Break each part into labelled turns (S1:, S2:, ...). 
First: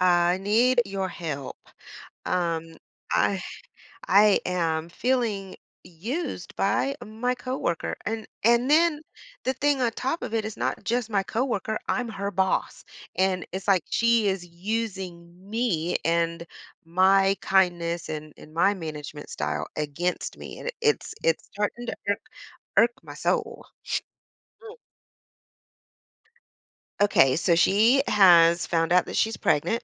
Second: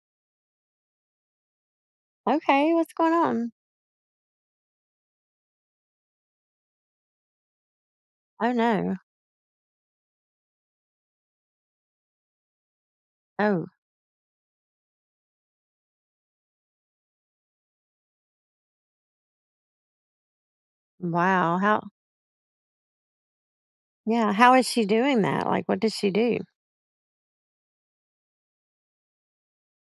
S1: I need your help.
S2: Okay,
S1: Um,
S2: what's going
S1: I
S2: on?
S1: I am feeling used by my coworker. And
S2: Oh,
S1: and
S2: no.
S1: then the thing on top of it is not just my coworker, I'm her boss. And it's
S2: Oh,
S1: like she is using me and my kindness and my management style against me. And it's
S2: wow.
S1: starting to irk my soul.
S2: How is
S1: Mm.
S2: she doing that? Like, what does she do?
S1: Okay, so she has found out that she's pregnant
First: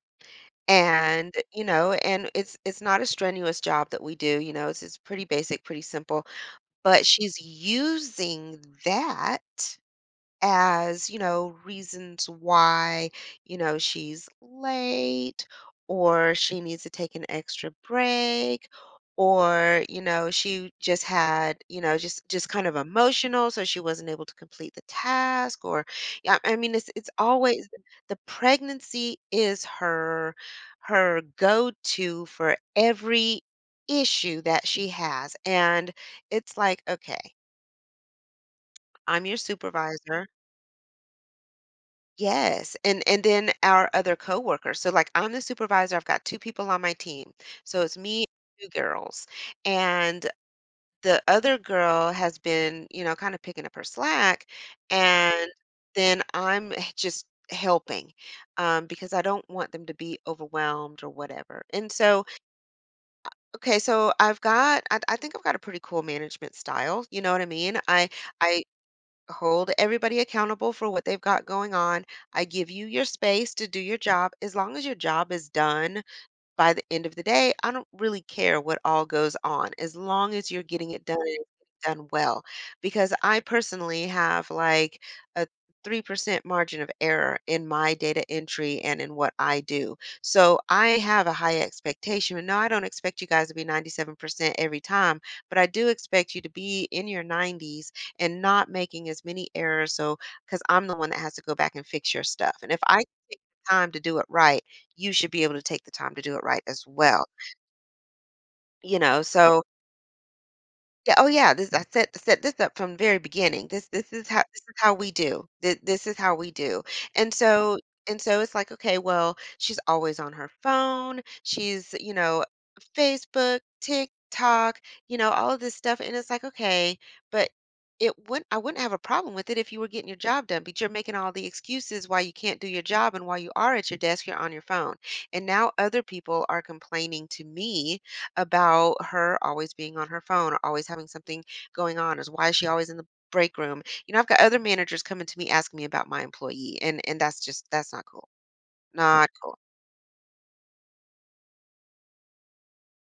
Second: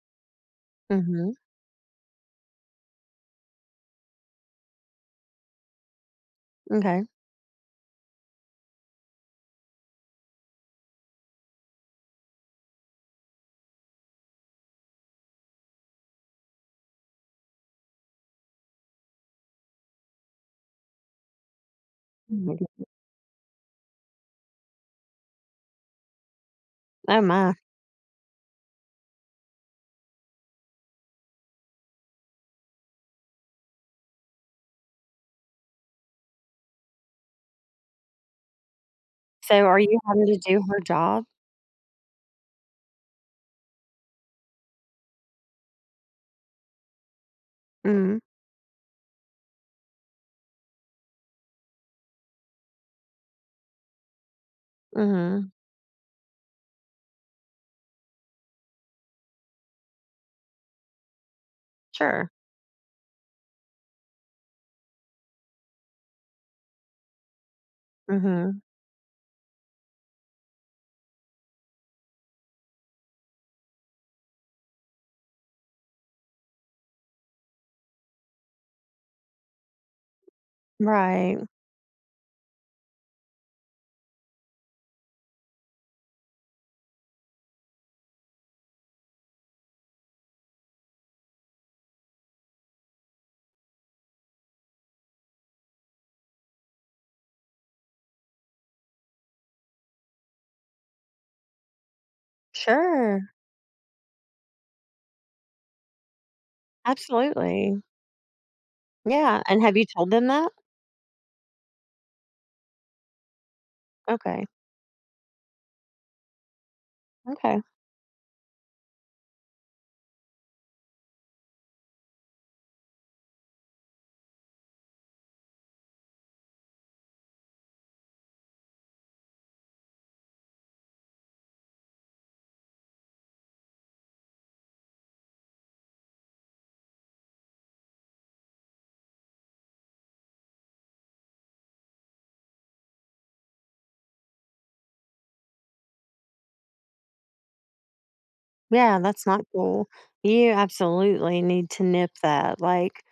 S2: Mhm.
S1: and you know and it's not a strenuous job that we do you know it's pretty basic pretty simple, but
S2: Okay.
S1: she's using that as, you know, reasons why, you know, she's late, or she needs to take an extra break, or, you know, she just had, you know, just
S2: Oh
S1: just
S2: my
S1: kind of
S2: goo
S1: emotional so she wasn't able to complete the task or yeah, I mean it's
S2: oh my.
S1: always the pregnancy is her go-to for every issue that she has. And it's like, okay, I'm your
S2: So are you having
S1: supervisor.
S2: to do her job?
S1: Yes, and then our other coworkers. So like I'm the supervisor, I've got two people on my team. So it's
S2: Mhm,
S1: me and two girls. And the other girl has been, you know, kind of picking up her slack, and
S2: mhm.
S1: then I'm just helping because I don't want them to be overwhelmed or whatever. And so,
S2: Sure.
S1: okay, so I think I've got a pretty cool management style. You know what I mean? I
S2: Mhm.
S1: I hold everybody accountable for what they've got going on. I give you your space to do your job. As long as your job is done by the end of the day, I don't really care what all goes on as long as you're getting it done and
S2: Right.
S1: it's done well. Because I personally have like a 3% margin of error in my data entry and in what I do. So I have a high expectation. And no, I don't expect you guys to be 97% every time, but I do expect you to be in your 90s and not making as many errors. So, because I'm the one that has to go back and fix your stuff. And if I take
S2: Sure.
S1: the time to do it right, you should be able to take the time to do it right as well,
S2: Absolutely.
S1: you know?
S2: Yeah,
S1: So,
S2: and have you told them that?
S1: yeah, oh yeah, this I set this up from the very beginning. This is how
S2: Okay.
S1: this is how we do. This is how we do. And
S2: Okay.
S1: so and so it's like, okay, well, she's always on her phone. She's, you know, Facebook, TikTok, you know, all of this stuff. And it's like, okay, but it wouldn't I wouldn't have a problem with it if you were getting your job done, but you're making all the excuses why you can't do your job and while you are at your desk, you're on your phone. And now other people are complaining to me about her always being on her phone, always having something going on, is why is she always in the break room? You know, I've got other managers coming to me asking me about my employee, and that's not cool.
S2: Yeah, that's
S1: Not
S2: not
S1: cool.
S2: cool. You absolutely need to nip that, like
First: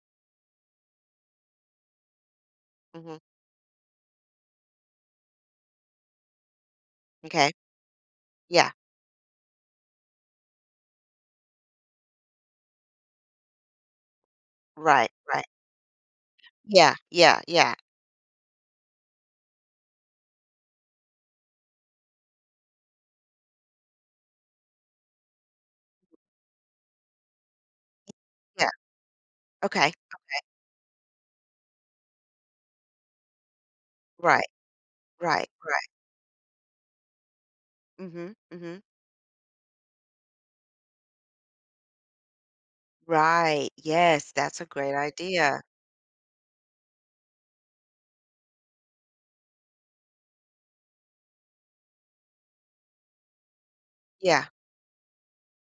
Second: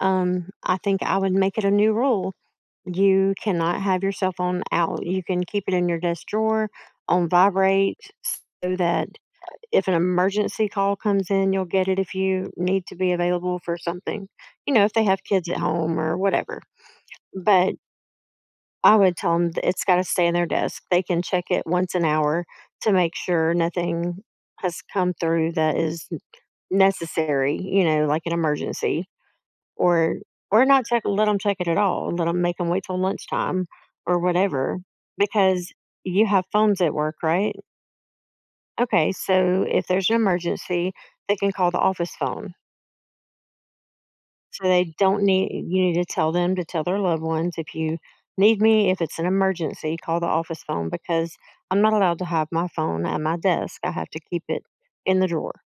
S2: I think I would make it a new rule.
S1: Hmm.
S2: You cannot have your cell phone out. You can keep it in your desk drawer on
S1: Okay.
S2: vibrate
S1: Yeah.
S2: so that if an emergency call comes in, you'll get it if you need to be available for something, you know, if they
S1: Right.
S2: have
S1: Right.
S2: kids at home or whatever.
S1: Yeah. Yeah.
S2: But
S1: Yeah.
S2: I would tell them it's got to stay in their desk. They can check it once an hour to make sure nothing has come through that is necessary, you know, like an
S1: Yeah.
S2: emergency
S1: Okay.
S2: or or not check, let them check it at all, let them make them wait till lunchtime or
S1: Right.
S2: whatever,
S1: Right.
S2: because
S1: Right.
S2: you have phones at work, right?
S1: Hmm. Hmm.
S2: Okay, so if there's an emergency they can call the office phone,
S1: Right. Yes, that's a
S2: so they
S1: great
S2: don't need,
S1: idea.
S2: you need to tell them to tell their loved ones, if you need me, if it's an emergency, call the office phone, because I'm not allowed to have my phone at my desk, I have to keep
S1: Yeah.
S2: it in the drawer.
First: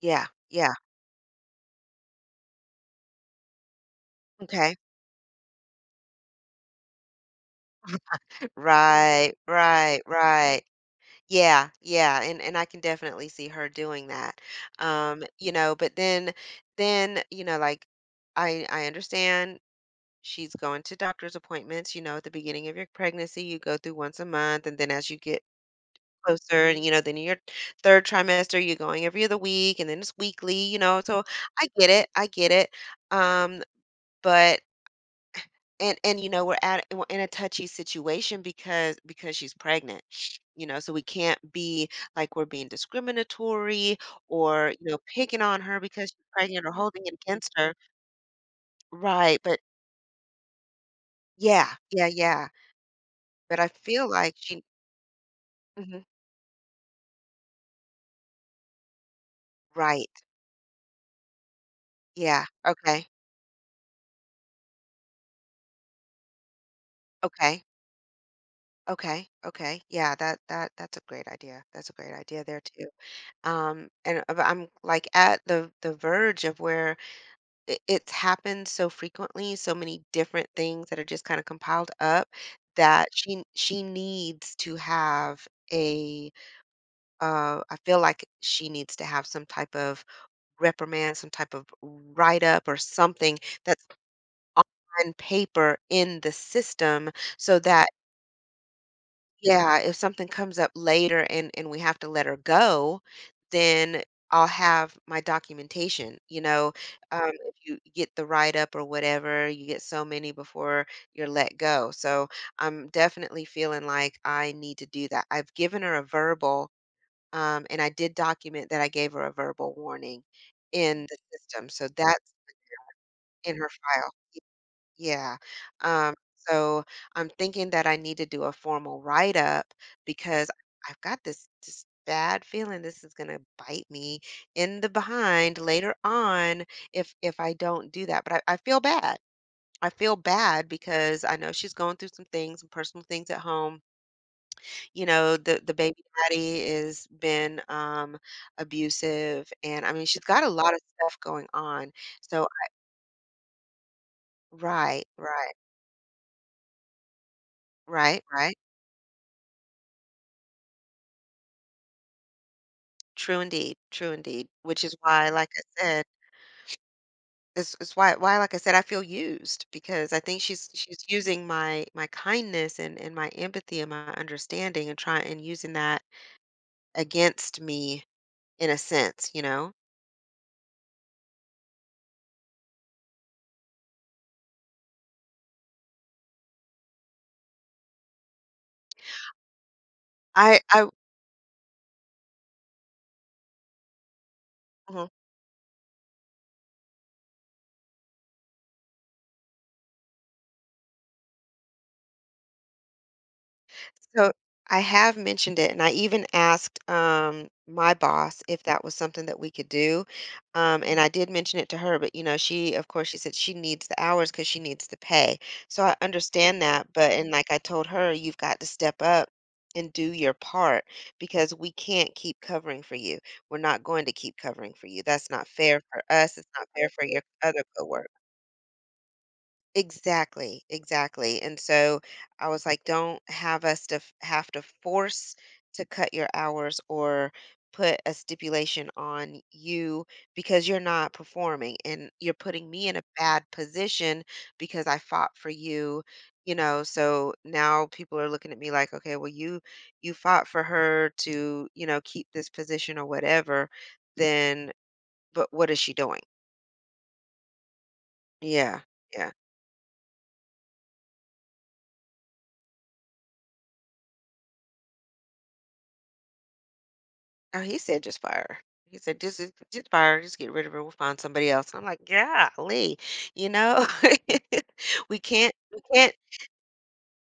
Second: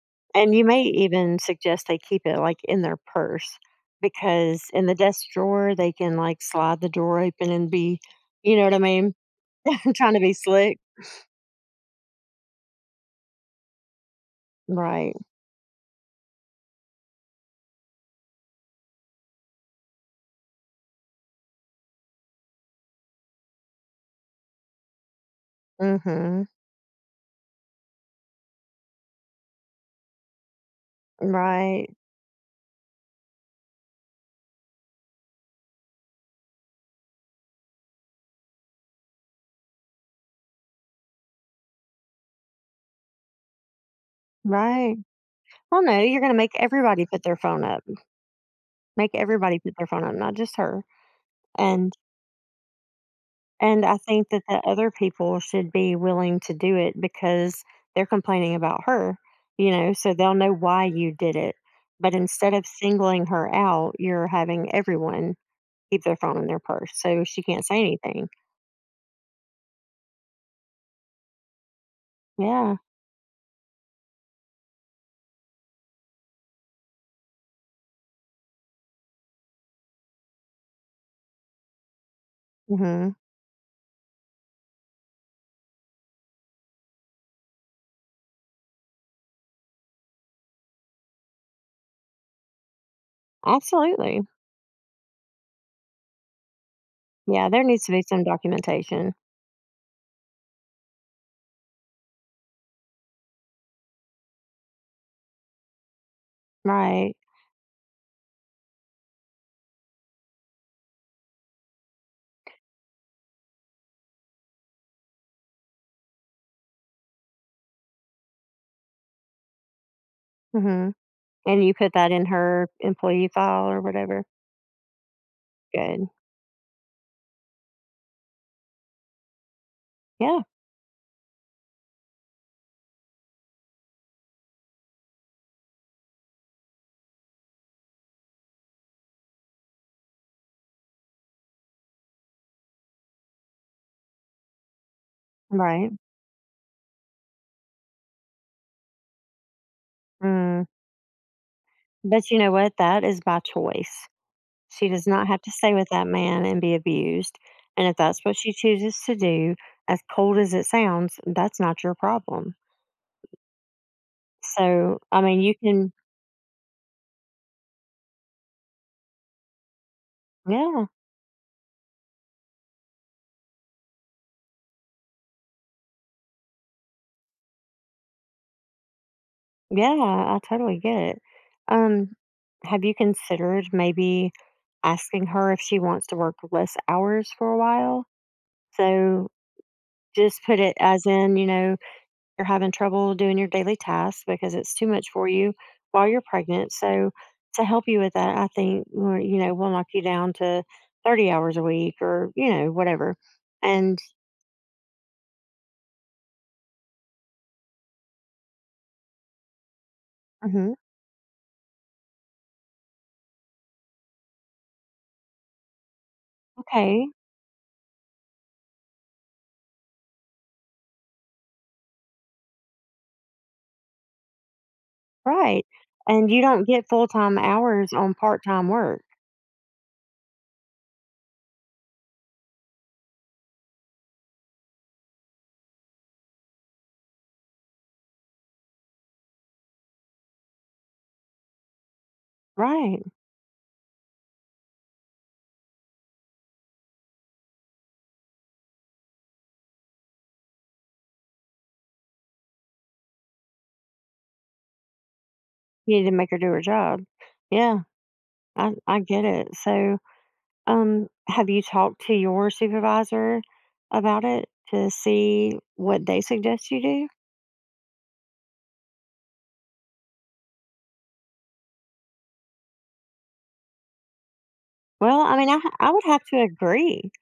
S1: Yeah.
S2: And you
S1: Yeah.
S2: may even suggest they keep it like in their purse, because
S1: Okay.
S2: in the desk drawer, they can like slide the drawer open and be, you know what I mean?
S1: Right. Right.
S2: Trying to be
S1: Right.
S2: slick.
S1: Yeah, yeah, and I can definitely see her doing that.
S2: Right.
S1: You know, but then, you know, like I understand she's going to doctor's appointments, you know, at the beginning of your pregnancy, you go through once a month and then as you get
S2: Mm-hmm.
S1: closer and you know, then in your third trimester you're going every other week and then it's weekly, you know. So I get
S2: Right.
S1: it. I get it. Um, but and you know we're in a touchy situation because she's pregnant, you know, so we can't be like we're being discriminatory or you
S2: Right.
S1: know picking on her
S2: Well, no,
S1: because
S2: you're
S1: she's
S2: going to make
S1: pregnant or holding
S2: everybody
S1: it
S2: put their
S1: against
S2: phone
S1: her.
S2: up. Make
S1: Right, but
S2: everybody put their phone up, not just her.
S1: yeah
S2: And
S1: yeah yeah, but I
S2: and I
S1: feel
S2: think
S1: like
S2: that the
S1: she.
S2: other people should be
S1: Mhm.
S2: willing to do it because they're complaining about her, you know, so
S1: Right.
S2: they'll know why you did it. But
S1: Yeah,
S2: instead of
S1: okay.
S2: singling her out, you're having everyone keep their phone in their purse so she
S1: Okay.
S2: can't say anything.
S1: Okay. Okay, yeah, that's a great idea, that's a great idea there
S2: Yeah.
S1: too. And But I'm like at the verge of where it's happened so frequently, so many different things that are just kind of compiled up, that
S2: Hmm.
S1: she needs to have a I feel like she needs to have some type of reprimand, some type of write up or something that's
S2: Absolutely.
S1: on paper in the system
S2: Yeah,
S1: so
S2: there needs
S1: that
S2: to be some documentation.
S1: yeah, if something comes up later and we have to let her go, then I'll have my documentation, you know,
S2: Right.
S1: if you get the write up or whatever, you get so many before you're let go. So I'm definitely feeling like I need to do that. I've given her a verbal, and I did document that I gave her a verbal warning
S2: Hmm.
S1: in the
S2: And
S1: system.
S2: you
S1: So
S2: put that in
S1: that's
S2: her employee
S1: in her
S2: file or
S1: file.
S2: whatever.
S1: Yeah,
S2: Good.
S1: um, so I'm thinking that I need to do a formal write-up
S2: Yeah.
S1: because I've got this bad feeling this is gonna bite me in the behind later on if I don't do that. But I feel bad. I feel bad because I know she's going through some things, some personal things at home. You know, the the
S2: Right.
S1: baby daddy has been abusive and I mean she's got a
S2: Mm.
S1: lot of stuff going on.
S2: But you
S1: So
S2: know what? That is by choice. She
S1: right,
S2: does not have to
S1: right,
S2: stay with that man and be abused, and if
S1: right,
S2: that's what she
S1: right.
S2: chooses to do, as cold as it sounds, that's not your problem.
S1: True indeed, which is
S2: So, I
S1: why,
S2: mean,
S1: like
S2: you
S1: I
S2: can,
S1: said, it's is why, like I said, I feel used because I think she's
S2: Yeah,
S1: she's using my my kindness and my empathy and my understanding and trying and using that against me in a sense, you know?
S2: yeah, I totally get it. Um, have you considered maybe asking her if she wants to work less hours for a while? So, just put
S1: I
S2: it
S1: I
S2: as in, you know, you're having trouble doing your daily tasks because it's too much
S1: mhm.
S2: for you while you're pregnant. So to help you with that, I think we're- you know we'll knock you down to 30 hours a week or you know whatever. And
S1: So I have mentioned it, and I even asked my boss if that was something that we could do.
S2: mhm,
S1: And I did mention it to her, but you know, she, of course, she said she needs the hours because she needs the pay. So I understand that.
S2: okay,
S1: But, and like I told her, you've got to step up and do your part because we can't keep covering for you. We're not going to keep covering for you. That's not
S2: right.
S1: fair for
S2: And
S1: us.
S2: you
S1: It's
S2: don't
S1: not fair
S2: get
S1: for
S2: full
S1: your
S2: time
S1: other
S2: hours
S1: coworkers.
S2: on part time work,
S1: Exactly, exactly. And so I was like, don't have us have to force to cut your hours or put a stipulation on you because you're not performing and you're putting me in a
S2: right?
S1: bad position because I fought for you, you know. So now people are looking at me like, okay, well you fought for her to, you know, keep this position or whatever, then but what is she
S2: You need to
S1: doing?
S2: make her do her job. Yeah, I
S1: Yeah.
S2: I get
S1: Yeah.
S2: it. So have you talked to your supervisor about it to see what they suggest you do?
S1: Oh, he said just fire. He said, just fire. Just get rid of her. We'll find somebody else." And I'm like, "Golly, you know, we
S2: Well, I mean,
S1: can't, we
S2: I would
S1: can't."
S2: have to agree.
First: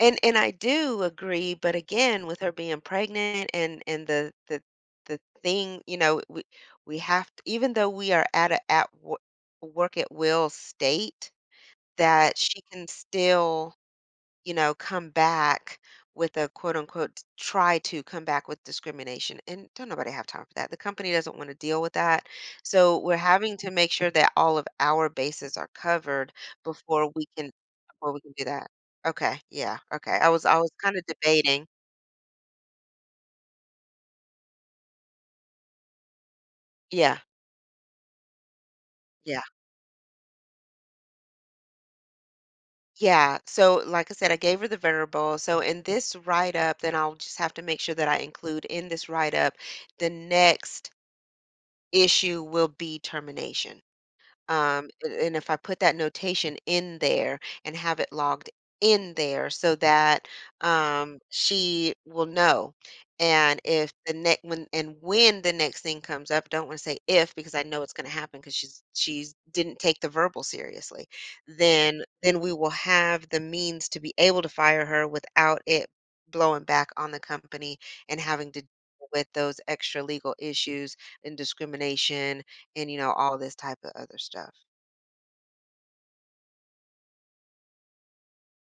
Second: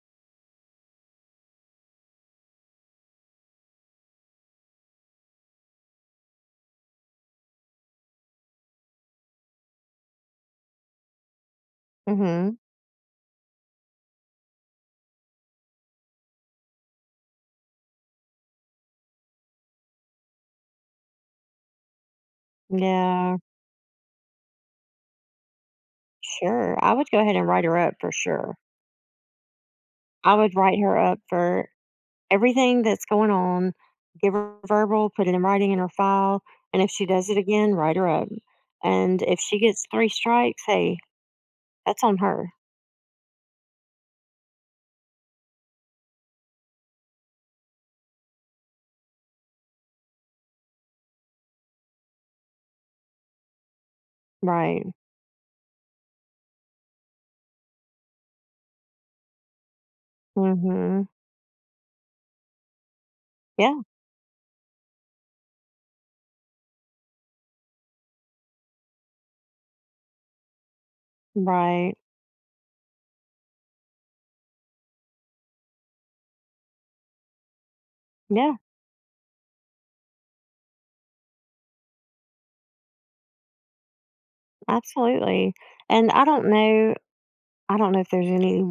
S1: And I do agree, but again, with her being pregnant and the the thing, you know, we have to, even though we are at work at will state, that
S2: Mhm.
S1: she can still you know, come back with a quote unquote, try to come back with discrimination. And don't nobody have time for that. The company doesn't want to deal with that. So we're
S2: Yeah,
S1: having to make sure that all of our bases are covered
S2: sure. I would
S1: before
S2: go
S1: we
S2: ahead and
S1: can
S2: write her up
S1: before
S2: for
S1: we can do
S2: sure.
S1: that. Okay. Yeah. Okay. I
S2: I
S1: was
S2: would
S1: I was
S2: write
S1: kind
S2: her
S1: of
S2: up
S1: debating.
S2: for everything that's going on, give her verbal, put it in writing in her file, and if she
S1: Yeah.
S2: does it again, write her up. And if
S1: Yeah.
S2: she gets three strikes, hey, that's on her.
S1: Yeah. So, like I said, I gave her the variable. So, in this write up, then I'll just have to make sure that I include in this write up the next issue will be termination.
S2: Right.
S1: And if I put that notation in there and have it logged in there so that
S2: Mhm.
S1: she will know. And
S2: Yeah,
S1: if the next when and when the next thing comes up, don't want to say if because I know it's going to happen because she's didn't take the verbal seriously.
S2: right.
S1: Then we will have the means to be able to fire her without it blowing back on the company and having
S2: Yeah,
S1: to deal with those extra legal issues and discrimination and, you know, all this type of other stuff.
S2: absolutely. And I don't know if there's any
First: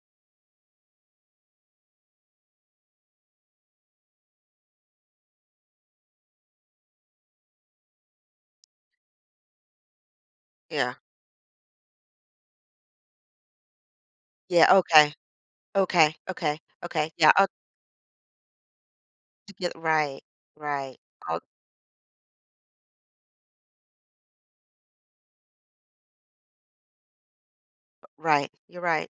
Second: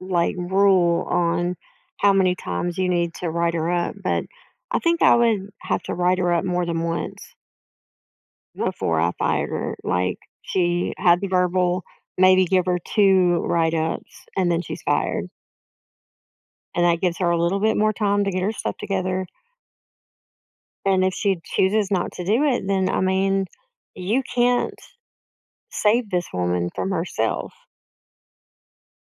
S2: like rule on how many times you need to write her up, but I think I would have to write her up more than once before I fired her. Like
S1: Yeah.
S2: she had the verbal, maybe give her two write ups, and then
S1: Yeah,
S2: she's
S1: okay.
S2: fired.
S1: Okay, okay,
S2: And that
S1: okay.
S2: gives her
S1: Yeah,
S2: a
S1: I'll
S2: little bit more time to get her stuff together.
S1: get right, right.
S2: And if
S1: I'll
S2: she chooses not to do it, then I mean, you can't save this woman from herself.
S1: right. You're right.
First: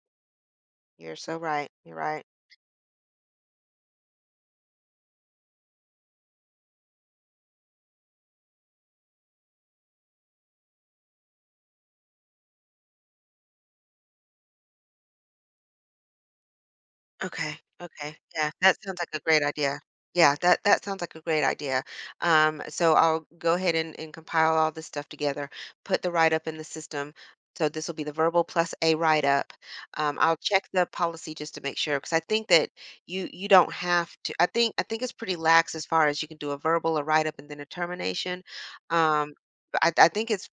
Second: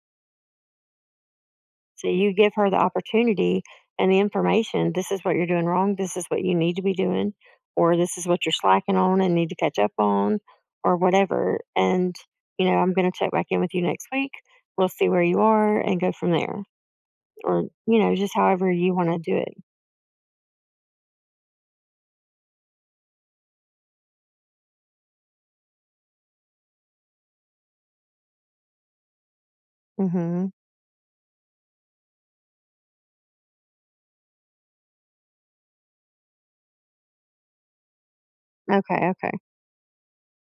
S1: You're so right. You're
S2: So
S1: right.
S2: you give her the opportunity and the information. This is what you're doing wrong. This is what you need to be doing, or this is what you're slacking on and need to catch up on, or whatever. And you know, I'm going to check back in with you next week. We'll see where you are and go from there,
S1: Okay,
S2: or you know,
S1: okay.
S2: just
S1: Yeah,
S2: however
S1: that
S2: you
S1: sounds like
S2: want
S1: a
S2: to do
S1: great
S2: it.
S1: idea. Yeah, that sounds like a great idea. So I'll go ahead and compile all this stuff together, put the write-up in the system. So this will be the verbal plus a write-up. I'll
S2: Hmm.
S1: check the policy just to make sure because I think that you don't have to. I think it's pretty lax as far as you can do a verbal, a write-up, and then a termination.
S2: Okay. Okay.
S1: Um, but I think it's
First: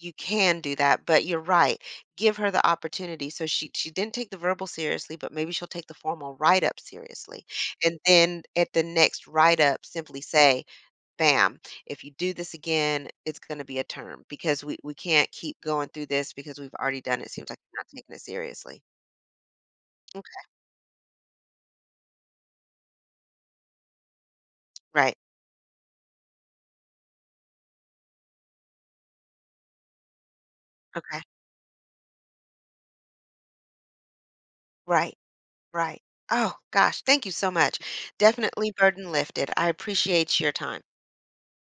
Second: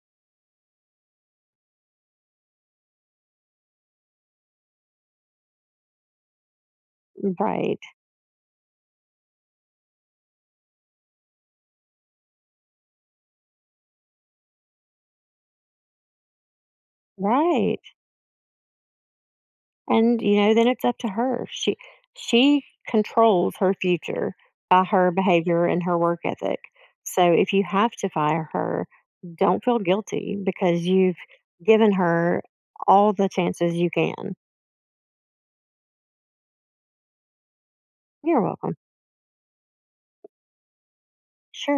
S1: you can do that, but you're right. Give her the opportunity. So she didn't take the verbal seriously, but maybe she'll take the formal write up seriously.
S2: Right.
S1: And then at the next write up, simply say, "Bam! If you do this again, it's going to be a term because we can't keep going through this because we've already done it. Seems like you're
S2: Right.
S1: not taking it seriously."
S2: And, you
S1: Okay.
S2: know, then it's up to her. She controls her future by her
S1: Right.
S2: behavior and her work ethic. So if you have to fire her, don't feel guilty because you've
S1: Okay.
S2: given her all the chances you can.
S1: Right. Right. Oh gosh, thank you so much.
S2: You're
S1: Definitely
S2: welcome.
S1: burden lifted. I appreciate your time.
S2: Sure.